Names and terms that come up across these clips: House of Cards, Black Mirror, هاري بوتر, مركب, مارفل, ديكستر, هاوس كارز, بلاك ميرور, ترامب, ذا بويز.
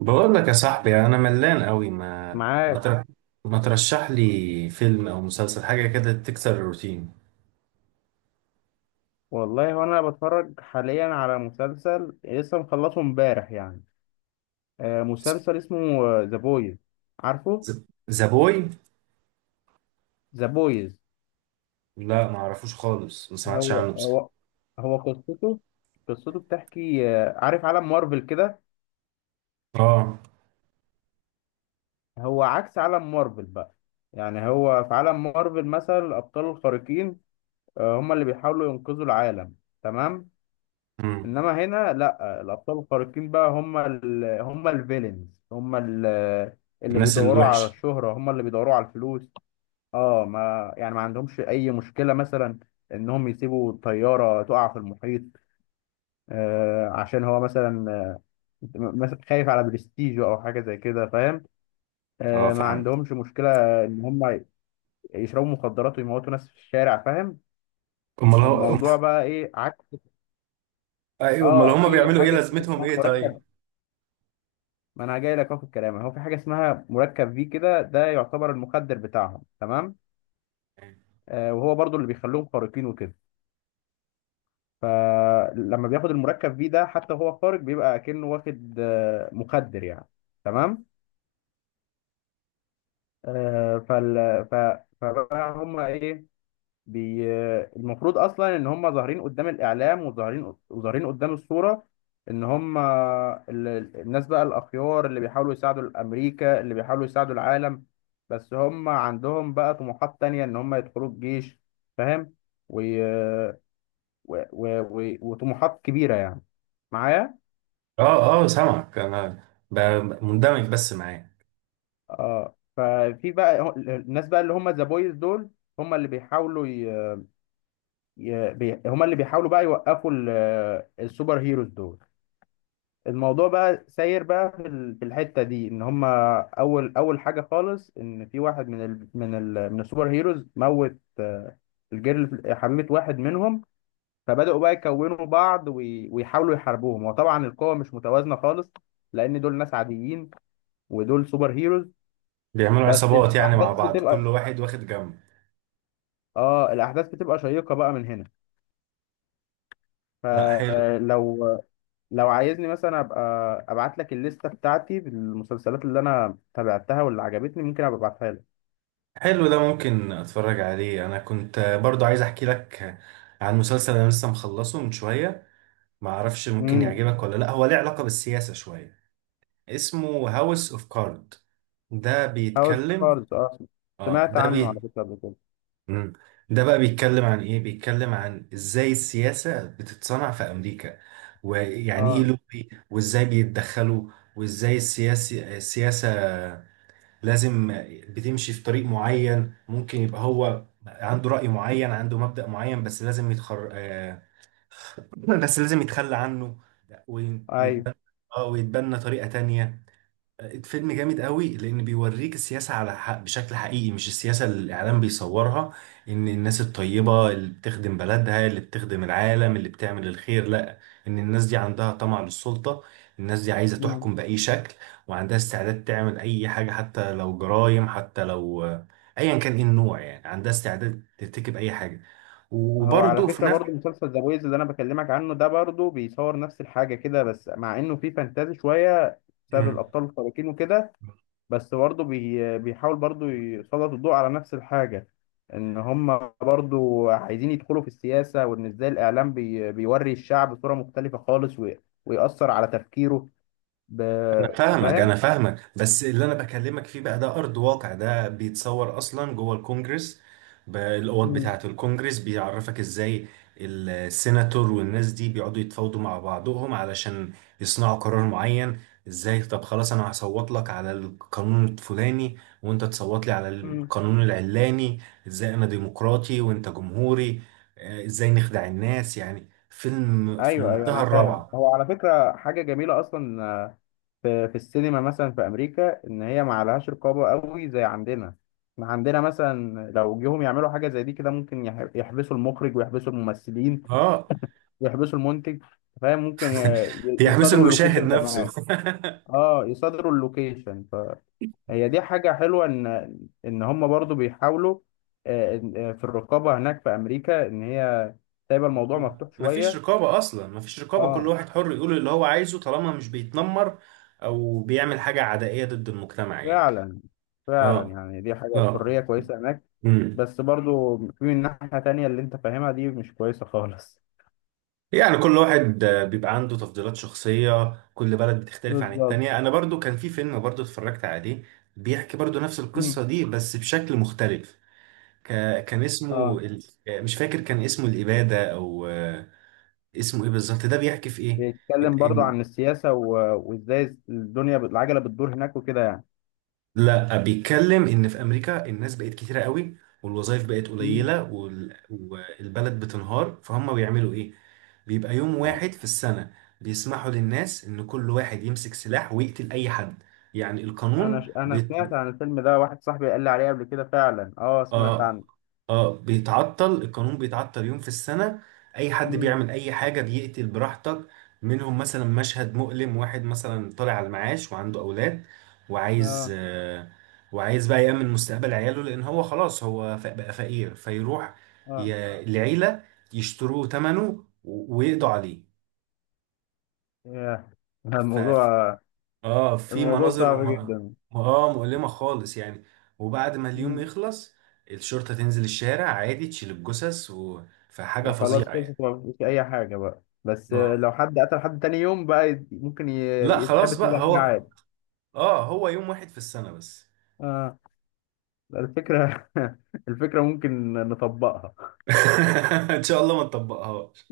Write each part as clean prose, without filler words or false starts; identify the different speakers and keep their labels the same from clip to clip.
Speaker 1: بقول لك يا صاحبي، انا ملان قوي. ما
Speaker 2: معاك.
Speaker 1: تر- ما ترشح لي فيلم او مسلسل، حاجه كده تكسر الروتين.
Speaker 2: والله هو انا بتفرج حاليا على مسلسل لسه مخلصه امبارح يعني. مسلسل اسمه ذا بويز. عارفه؟
Speaker 1: ذا بوي.
Speaker 2: ذا بويز.
Speaker 1: لا، ما اعرفوش خالص، ما سمعتش
Speaker 2: هو
Speaker 1: عنه بصراحه.
Speaker 2: هو هو قصته بتحكي، عارف عالم مارفل كده؟
Speaker 1: اه.
Speaker 2: هو عكس عالم مارفل بقى. يعني هو في عالم مارفل مثلا الابطال الخارقين، هم اللي بيحاولوا ينقذوا العالم، تمام.
Speaker 1: امم.
Speaker 2: انما هنا لا، الابطال الخارقين بقى هم الفيلنز، اللي
Speaker 1: الناس
Speaker 2: بيدوروا على
Speaker 1: الوحشه.
Speaker 2: الشهرة، هم اللي بيدوروا على الفلوس. اه، ما يعني ما عندهمش اي مشكلة مثلا انهم يسيبوا الطيارة تقع في المحيط، عشان هو مثلا مثلا خايف على برستيجه او حاجة زي كده، فاهم.
Speaker 1: اه
Speaker 2: ما
Speaker 1: فاهم.
Speaker 2: عندهمش مشكلة ان هم يشربوا مخدرات ويموتوا ناس في الشارع، فاهم.
Speaker 1: امال هو
Speaker 2: الموضوع بقى ايه عكس.
Speaker 1: ايوه، امال
Speaker 2: اه،
Speaker 1: هم
Speaker 2: في
Speaker 1: بيعملوا ايه؟
Speaker 2: حاجة
Speaker 1: لازمتهم
Speaker 2: اسمها
Speaker 1: ايه طيب؟
Speaker 2: مركب، ما انا جاي لك اهو في الكلام. هو في حاجه اسمها مركب في كده، ده يعتبر المخدر بتاعهم، تمام. وهو برضو اللي بيخليهم خارقين وكده. فلما بياخد المركب في ده حتى وهو خارق بيبقى كأنه واخد مخدر يعني، تمام. آه فال ف فبقى هم ايه؟ بي... المفروض اصلا ان هم ظاهرين قدام الاعلام وظاهرين قدام الصوره، ان هم الناس بقى الاخيار اللي بيحاولوا يساعدوا الامريكا، اللي بيحاولوا يساعدوا العالم. بس هم عندهم بقى طموحات تانية ان هم يدخلوا الجيش، فاهم. و... وطموحات كبيره يعني. معايا.
Speaker 1: اه اه سامعك انا، مندمج بس معاه.
Speaker 2: اه، ففي بقى الناس بقى اللي هم ذا بويز دول هم اللي بيحاولوا ي... ي... بي... هم اللي بيحاولوا بقى يوقفوا السوبر هيروز دول. الموضوع بقى ساير بقى في في الحته دي، ان هما اول حاجه خالص، ان في واحد من السوبر هيروز موت، الجيرل حميت واحد منهم. فبداوا بقى يكونوا بعض ويحاولوا يحاربوهم، وطبعا القوه مش متوازنه خالص، لان دول ناس عاديين ودول سوبر هيروز.
Speaker 1: بيعملوا
Speaker 2: بس
Speaker 1: عصابات يعني مع
Speaker 2: الاحداث
Speaker 1: بعض، كل
Speaker 2: بتبقى،
Speaker 1: واحد واخد جنب.
Speaker 2: اه الاحداث بتبقى شيقه بقى من هنا.
Speaker 1: لا حلو.
Speaker 2: فلو لو عايزني مثلا ابقى ابعت لك الليسته بتاعتي بالمسلسلات اللي انا تابعتها واللي عجبتني، ممكن ابقى ابعتها لك.
Speaker 1: حلو، ده ممكن اتفرج عليه. انا كنت برضو عايز احكي لك عن مسلسل انا لسه مخلصه من شوية، ما اعرفش ممكن
Speaker 2: امم.
Speaker 1: يعجبك ولا لا، هو ليه علاقة بالسياسة شوية. اسمه هاوس اوف كارد. ده
Speaker 2: هاوس
Speaker 1: بيتكلم.
Speaker 2: كارز، اه
Speaker 1: اه
Speaker 2: سمعت
Speaker 1: ده
Speaker 2: عنه على
Speaker 1: بي
Speaker 2: فكره قبل كده.
Speaker 1: مم. ده بقى بيتكلم عن ايه؟ بيتكلم عن ازاي السياسة بتتصنع في امريكا، ويعني ايه
Speaker 2: اه.
Speaker 1: لوبي، وازاي بيتدخلوا، وازاي السياسة لازم بتمشي في طريق معين. ممكن يبقى هو عنده رأي معين، عنده مبدأ معين، بس لازم يتخر آه، بس لازم يتخلى عنه
Speaker 2: ايوه.
Speaker 1: ويتبنى. اه، ويتبنى طريقة تانية. فيلم جامد قوي، لان بيوريك السياسه على حق بشكل حقيقي، مش السياسه اللي الاعلام بيصورها ان الناس الطيبه اللي بتخدم بلدها، اللي بتخدم العالم، اللي بتعمل الخير. لا، ان الناس دي عندها طمع للسلطه، الناس دي عايزه
Speaker 2: امم.
Speaker 1: تحكم باي شكل، وعندها استعداد تعمل اي حاجه، حتى لو جرائم، حتى لو ايا كان ايه النوع، يعني عندها استعداد ترتكب اي حاجه.
Speaker 2: هو على
Speaker 1: وبرضه في
Speaker 2: فكره برضو مسلسل ذا بويز اللي انا بكلمك عنه ده برضو بيصور نفس الحاجه كده، بس مع انه فيه فانتازي شويه بسبب
Speaker 1: نفس
Speaker 2: الابطال الخارقين وكده. بس برضو بيحاول برضو يسلط الضوء على نفس الحاجه، ان هم برضو عايزين يدخلوا في السياسه، وان ازاي الاعلام بيوري الشعب صوره مختلفه خالص ويأثر على تفكيره. ب...
Speaker 1: انا
Speaker 2: انت
Speaker 1: فاهمك،
Speaker 2: فاهم؟
Speaker 1: انا فاهمك، بس اللي انا بكلمك فيه بقى ده ارض واقع. ده بيتصور اصلا جوه الكونجرس. الاوض بتاعه الكونجرس بيعرفك ازاي السيناتور والناس دي بيقعدوا يتفاوضوا مع بعضهم علشان يصنعوا قرار معين. ازاي؟ طب خلاص، انا هصوت لك على القانون الفلاني وانت تصوت لي على
Speaker 2: امم.
Speaker 1: القانون العلاني. ازاي انا ديمقراطي وانت جمهوري؟ ازاي نخدع الناس؟ يعني فيلم في
Speaker 2: ايوه، ايوه
Speaker 1: منتهى
Speaker 2: انا فاهم.
Speaker 1: الروعة.
Speaker 2: هو على فكره حاجه جميله اصلا، في السينما مثلا في امريكا ان هي ما عليهاش رقابه قوي زي عندنا. احنا عندنا مثلا لو جيهم يعملوا حاجه زي دي كده، ممكن يحبسوا المخرج ويحبسوا الممثلين
Speaker 1: اه
Speaker 2: ويحبسوا المنتج، فاهم. ممكن
Speaker 1: يحبسوا
Speaker 2: يصادروا
Speaker 1: المشاهد
Speaker 2: اللوكيشن
Speaker 1: نفسه.
Speaker 2: كمان. اه، يصادروا اللوكيشن، فهي دي حاجه حلوه، ان هم برضو بيحاولوا، في الرقابه هناك في امريكا ان هي سايبه الموضوع مفتوح
Speaker 1: مفيش
Speaker 2: شويه.
Speaker 1: رقابة أصلا، مفيش رقابة. كل
Speaker 2: اه،
Speaker 1: واحد حر يقول اللي هو عايزه طالما مش بيتنمر أو بيعمل حاجة عدائية ضد المجتمع يعني.
Speaker 2: فعلا، فعلا
Speaker 1: اه.
Speaker 2: يعني دي حاجة الحرية
Speaker 1: اه.
Speaker 2: كويسة هناك.
Speaker 1: امم.
Speaker 2: بس برضو في من ناحية تانية اللي انت فاهمها دي مش كويسة خالص.
Speaker 1: يعني كل واحد بيبقى عنده تفضيلات شخصية، كل بلد بتختلف عن
Speaker 2: بالظبط.
Speaker 1: التانية. أنا برضو كان في فيلم برضو اتفرجت عليه، بيحكي برضو نفس
Speaker 2: مم.
Speaker 1: القصة دي بس بشكل مختلف. ك... كان اسمه
Speaker 2: اه،
Speaker 1: مش فاكر، كان اسمه الإبادة أو اسمه إيه بالظبط؟ ده بيحكي في إيه؟ إن...
Speaker 2: بيتكلم برضو
Speaker 1: إن...
Speaker 2: عن السياسة وازاي الدنيا العجلة بتدور هناك وكده يعني.
Speaker 1: لا، بيتكلم إن في أمريكا الناس بقت كتيرة قوي والوظائف بقت
Speaker 2: مم.
Speaker 1: قليلة والبلد بتنهار، فهم بيعملوا إيه؟ بيبقى يوم واحد في السنة بيسمحوا للناس إن كل واحد يمسك سلاح ويقتل أي حد. يعني القانون.
Speaker 2: انا سمعت عن الفيلم ده، واحد صاحبي قال لي عليه قبل كده فعلا. اه، سمعت
Speaker 1: اه.
Speaker 2: عنه.
Speaker 1: اه، بيتعطل القانون، بيتعطل يوم في السنة. اي حد
Speaker 2: مم.
Speaker 1: بيعمل اي حاجة، بيقتل براحتك. منهم مثلا مشهد مؤلم، واحد مثلا طالع على المعاش وعنده اولاد وعايز
Speaker 2: اه.
Speaker 1: آه، وعايز بقى يأمن مستقبل عياله لان هو خلاص هو بقى فقير، فيروح
Speaker 2: اه.
Speaker 1: لعيلة يشتروه ثمنه ويقضوا
Speaker 2: ياه.
Speaker 1: عليه.
Speaker 2: الموضوع
Speaker 1: اه، في
Speaker 2: الموضوع
Speaker 1: مناظر
Speaker 2: صعب جدا.
Speaker 1: اه، مؤلمة خالص يعني. وبعد ما اليوم
Speaker 2: مم.
Speaker 1: يخلص، الشرطة تنزل الشارع عادي تشيل الجثث. فحاجة
Speaker 2: وخلاص
Speaker 1: فظيعة يعني.
Speaker 2: خلصت، ما فيش اي حاجه بقى، بس
Speaker 1: اه
Speaker 2: لو حد قتل حد تاني يوم بقى، ممكن
Speaker 1: لا، خلاص
Speaker 2: يتحبس منه على
Speaker 1: بقى
Speaker 2: حاجه
Speaker 1: هو،
Speaker 2: عادي.
Speaker 1: اه، هو يوم واحد في السنة بس.
Speaker 2: اه. الفكره. الفكره ممكن نطبقها.
Speaker 1: ان شاء الله ما نطبقهاش.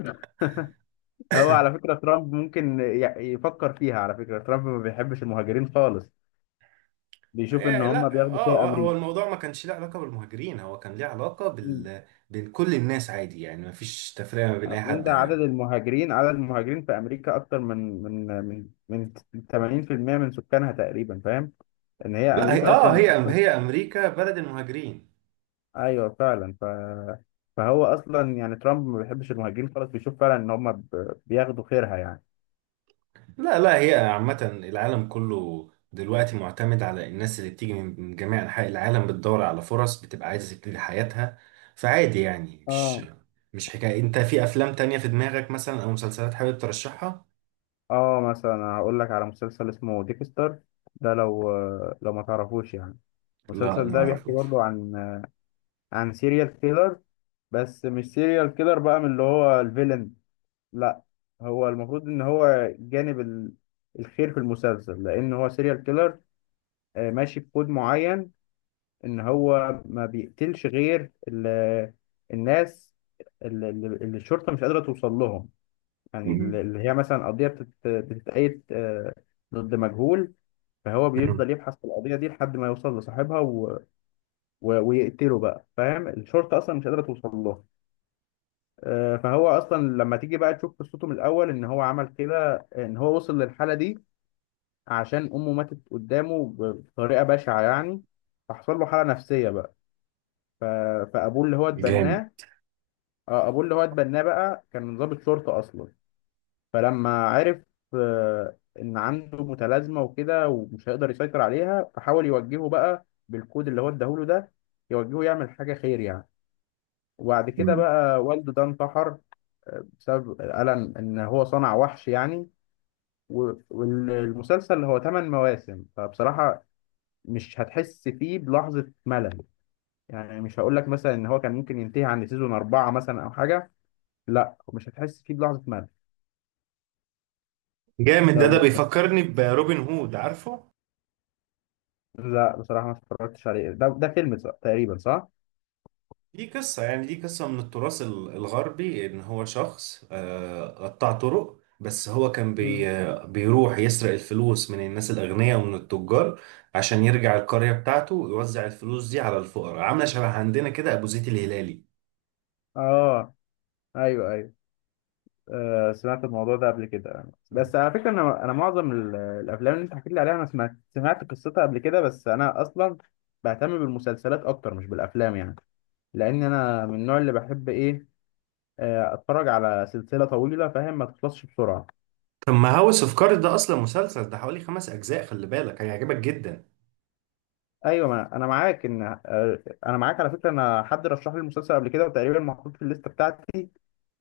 Speaker 2: هو على فكره، ترامب ممكن يفكر فيها. على فكره ترامب ما بيحبش المهاجرين خالص، بيشوف ان
Speaker 1: إيه؟
Speaker 2: هم
Speaker 1: لا،
Speaker 2: بياخدوا خير
Speaker 1: اه، هو
Speaker 2: امريكا.
Speaker 1: الموضوع ما كانش له علاقة بالمهاجرين، هو كان ليه علاقة
Speaker 2: مم.
Speaker 1: بين كل الناس عادي، يعني ما فيش تفرقة ما بين اي
Speaker 2: أصل انت،
Speaker 1: حد
Speaker 2: عدد
Speaker 1: هنا.
Speaker 2: المهاجرين عدد المهاجرين في امريكا اكتر من 80% من سكانها تقريبا، فاهم. ان هي
Speaker 1: لا هي...
Speaker 2: امريكا
Speaker 1: اه،
Speaker 2: اصلا.
Speaker 1: هي امريكا بلد المهاجرين.
Speaker 2: ايوه، فعلا. فهو اصلا يعني ترامب ما بيحبش المهاجرين خالص، بيشوف فعلا ان هم بياخدوا خيرها يعني.
Speaker 1: لا لا، هي عامة العالم كله دلوقتي معتمد على الناس اللي بتيجي من جميع أنحاء العالم، بتدور على فرص، بتبقى عايزة تبتدي حياتها. فعادي يعني،
Speaker 2: اه.
Speaker 1: مش حكاية. أنت في أفلام تانية في دماغك مثلا أو مسلسلات حابب ترشحها؟
Speaker 2: اه، مثلا هقول لك على مسلسل اسمه ديكستر. ده لو ما تعرفوش يعني.
Speaker 1: لا،
Speaker 2: المسلسل
Speaker 1: ما
Speaker 2: ده بيحكي
Speaker 1: أعرفوش.
Speaker 2: برضه عن سيريال كيلر، بس مش سيريال كيلر بقى من اللي هو الفيلن. لا، هو المفروض ان هو جانب الخير في المسلسل، لان هو سيريال كيلر ماشي بكود معين، ان هو ما بيقتلش غير الناس اللي الشرطه مش قادره توصل لهم. يعني اللي
Speaker 1: مم.
Speaker 2: اللي هي مثلا قضيه بتتقيد ضد مجهول. فهو
Speaker 1: مم.
Speaker 2: بيفضل يبحث في القضيه دي لحد ما يوصل لصاحبها ويقتله بقى، فاهم. الشرطه اصلا مش قادره توصل له. فهو اصلا لما تيجي بقى تشوف قصته من الاول ان هو عمل كده، ان هو وصل للحاله دي عشان امه ماتت قدامه بطريقه بشعه يعني. فحصل له حاله نفسيه بقى. ف... فابوه اللي هو
Speaker 1: جامد.
Speaker 2: اتبناه، ابوه اللي هو اتبناه بقى كان ضابط شرطه اصلا. فلما عرف ان عنده متلازمه وكده ومش هيقدر يسيطر عليها، فحاول يوجهه بقى بالكود اللي هو اداهوله ده، يوجهه يعمل حاجه خير يعني. وبعد كده
Speaker 1: مم.
Speaker 2: بقى والده ده انتحر، بسبب الم ان هو صنع وحش يعني. والمسلسل هو 8 مواسم، فبصراحه مش هتحس فيه بلحظه ملل. يعني مش هقول لك مثلا ان هو كان ممكن ينتهي عند سيزون اربعه مثلا او حاجه، لا مش هتحس فيه بلحظه ملل.
Speaker 1: جامد، ده
Speaker 2: لو
Speaker 1: بيفكرني بروبن هود، عارفه؟
Speaker 2: لا بصراحة ما اتفرجتش عليه. ده فيلم تقريبا صح؟
Speaker 1: دي قصة، يعني دي قصة من التراث الغربي، إن هو شخص قطع طرق، بس هو كان
Speaker 2: مم.
Speaker 1: بي آه، بيروح يسرق الفلوس من الناس الأغنياء ومن التجار عشان يرجع القرية بتاعته ويوزع الفلوس دي على الفقراء. عاملة شبه عندنا كده أبو زيد الهلالي.
Speaker 2: اه. ايوه، ايوه. سمعت الموضوع ده قبل كده، بس على فكرة انا معظم الافلام اللي انت حكيت لي عليها، انا سمعت قصتها قبل كده، بس انا اصلا بهتم بالمسلسلات اكتر مش بالافلام يعني. لان انا من النوع اللي بحب ايه، اتفرج على سلسلة طويلة، فاهم. ما تخلصش بسرعة.
Speaker 1: طب ما هاوس اوف كارد ده أصلا مسلسل، ده حوالي 5 أجزاء، خلي بالك هيعجبك جدا.
Speaker 2: ايوه، ما انا معاك، ان آه انا معاك على فكرة. انا حد رشح لي المسلسل قبل كده وتقريبا محطوط في الليستة بتاعتي.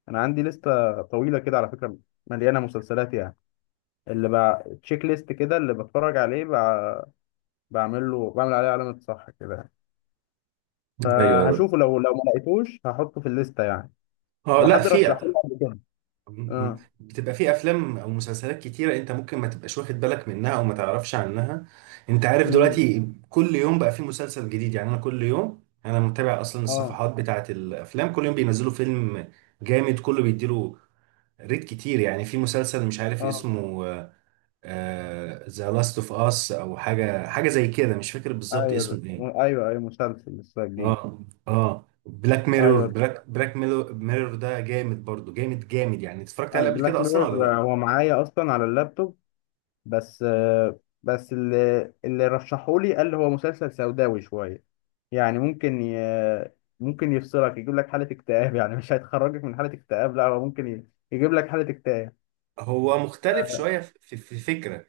Speaker 2: انا عندي لستة طويلة كده على فكرة، مليانة مسلسلات يعني. اللي بقى تشيك ليست كده اللي بتفرج عليه، بقى بعمل عليه علامة صح كده يعني.
Speaker 1: ايوه.
Speaker 2: فهشوفه، لو ما لقيتوش هحطه في الليستة يعني،
Speaker 1: اه
Speaker 2: او
Speaker 1: لا،
Speaker 2: حد
Speaker 1: في
Speaker 2: رشحه لي قبل كده.
Speaker 1: م- م.
Speaker 2: اه.
Speaker 1: بتبقى في افلام او مسلسلات كتيره انت ممكن ما تبقاش واخد بالك منها او ما تعرفش عنها. انت عارف
Speaker 2: امم.
Speaker 1: دلوقتي كل يوم بقى في مسلسل جديد، يعني انا كل يوم انا متابع اصلا
Speaker 2: اه.
Speaker 1: الصفحات بتاعه الافلام، كل يوم بينزلوا فيلم جامد كله بيديله ريت كتير. يعني في مسلسل مش عارف
Speaker 2: اه.
Speaker 1: اسمه، ذا لاست اوف اس او حاجه، حاجه زي كده، مش فاكر بالظبط
Speaker 2: ايوه ده.
Speaker 1: اسمه ايه.
Speaker 2: ايوه، ايوه، مسلسل لسه جديد.
Speaker 1: اه. اه، بلاك ميرور.
Speaker 2: ايوه.
Speaker 1: بلاك ميرور ده جامد برضو، جامد جامد يعني. اتفرجت
Speaker 2: انا
Speaker 1: عليه قبل
Speaker 2: بلاك
Speaker 1: كده اصلا ولا
Speaker 2: ميرور
Speaker 1: لا؟
Speaker 2: هو معايا اصلا على اللابتوب، بس اللي رشحولي قال هو مسلسل سوداوي شوية. يعني ممكن ممكن يفصلك يجيب لك حالة اكتئاب يعني، مش هيخرجك من حالة اكتئاب، لا هو ممكن يجيب لك حالة اكتئاب.
Speaker 1: هو مختلف شوية في الفكرة.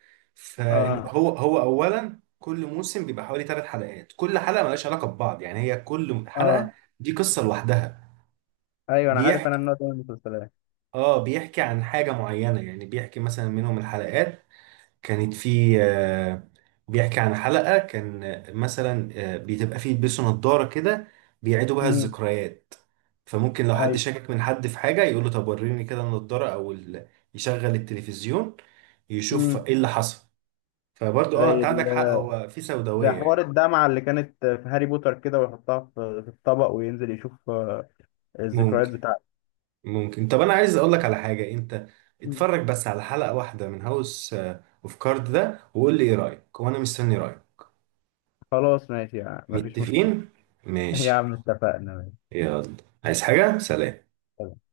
Speaker 2: اه.
Speaker 1: فهو أولا كل موسم بيبقى حوالي 3 حلقات، كل حلقة ملهاش علاقة ببعض، يعني هي كل
Speaker 2: اه،
Speaker 1: حلقة دي قصة لوحدها.
Speaker 2: ايوه انا عارف انا
Speaker 1: بيحكي،
Speaker 2: النوع ده من المسلسلات.
Speaker 1: اه بيحكي عن حاجة معينة، يعني بيحكي مثلا منهم الحلقات كانت في بيحكي عن حلقة كان مثلا بتبقى فيه يلبسوا نظارة كده بيعيدوا بها
Speaker 2: امم.
Speaker 1: الذكريات. فممكن لو حد
Speaker 2: ايوه.
Speaker 1: شاكك من حد في حاجة يقول له طب وريني كده النضارة أو يشغل التلفزيون يشوف
Speaker 2: امم.
Speaker 1: ايه اللي حصل. فبرضه اه،
Speaker 2: زي
Speaker 1: انت
Speaker 2: ال...
Speaker 1: عندك حق، هو في
Speaker 2: زي
Speaker 1: سوداوية
Speaker 2: حوار
Speaker 1: يعني.
Speaker 2: الدمعة اللي كانت في هاري بوتر كده، ويحطها في الطبق وينزل يشوف الذكريات
Speaker 1: ممكن.
Speaker 2: بتاعته.
Speaker 1: ممكن. طب انا عايز اقول لك على حاجة، انت
Speaker 2: مم.
Speaker 1: اتفرج بس على حلقة واحدة من هاوس اوف كارد ده وقول لي ايه رأيك، وانا مستني رأيك.
Speaker 2: خلاص ماشي يعني مفيش مشكلة.
Speaker 1: متفقين؟
Speaker 2: يا
Speaker 1: ماشي.
Speaker 2: عم اتفقنا.
Speaker 1: يلا. عايز حاجة؟ سلام.
Speaker 2: ماشي.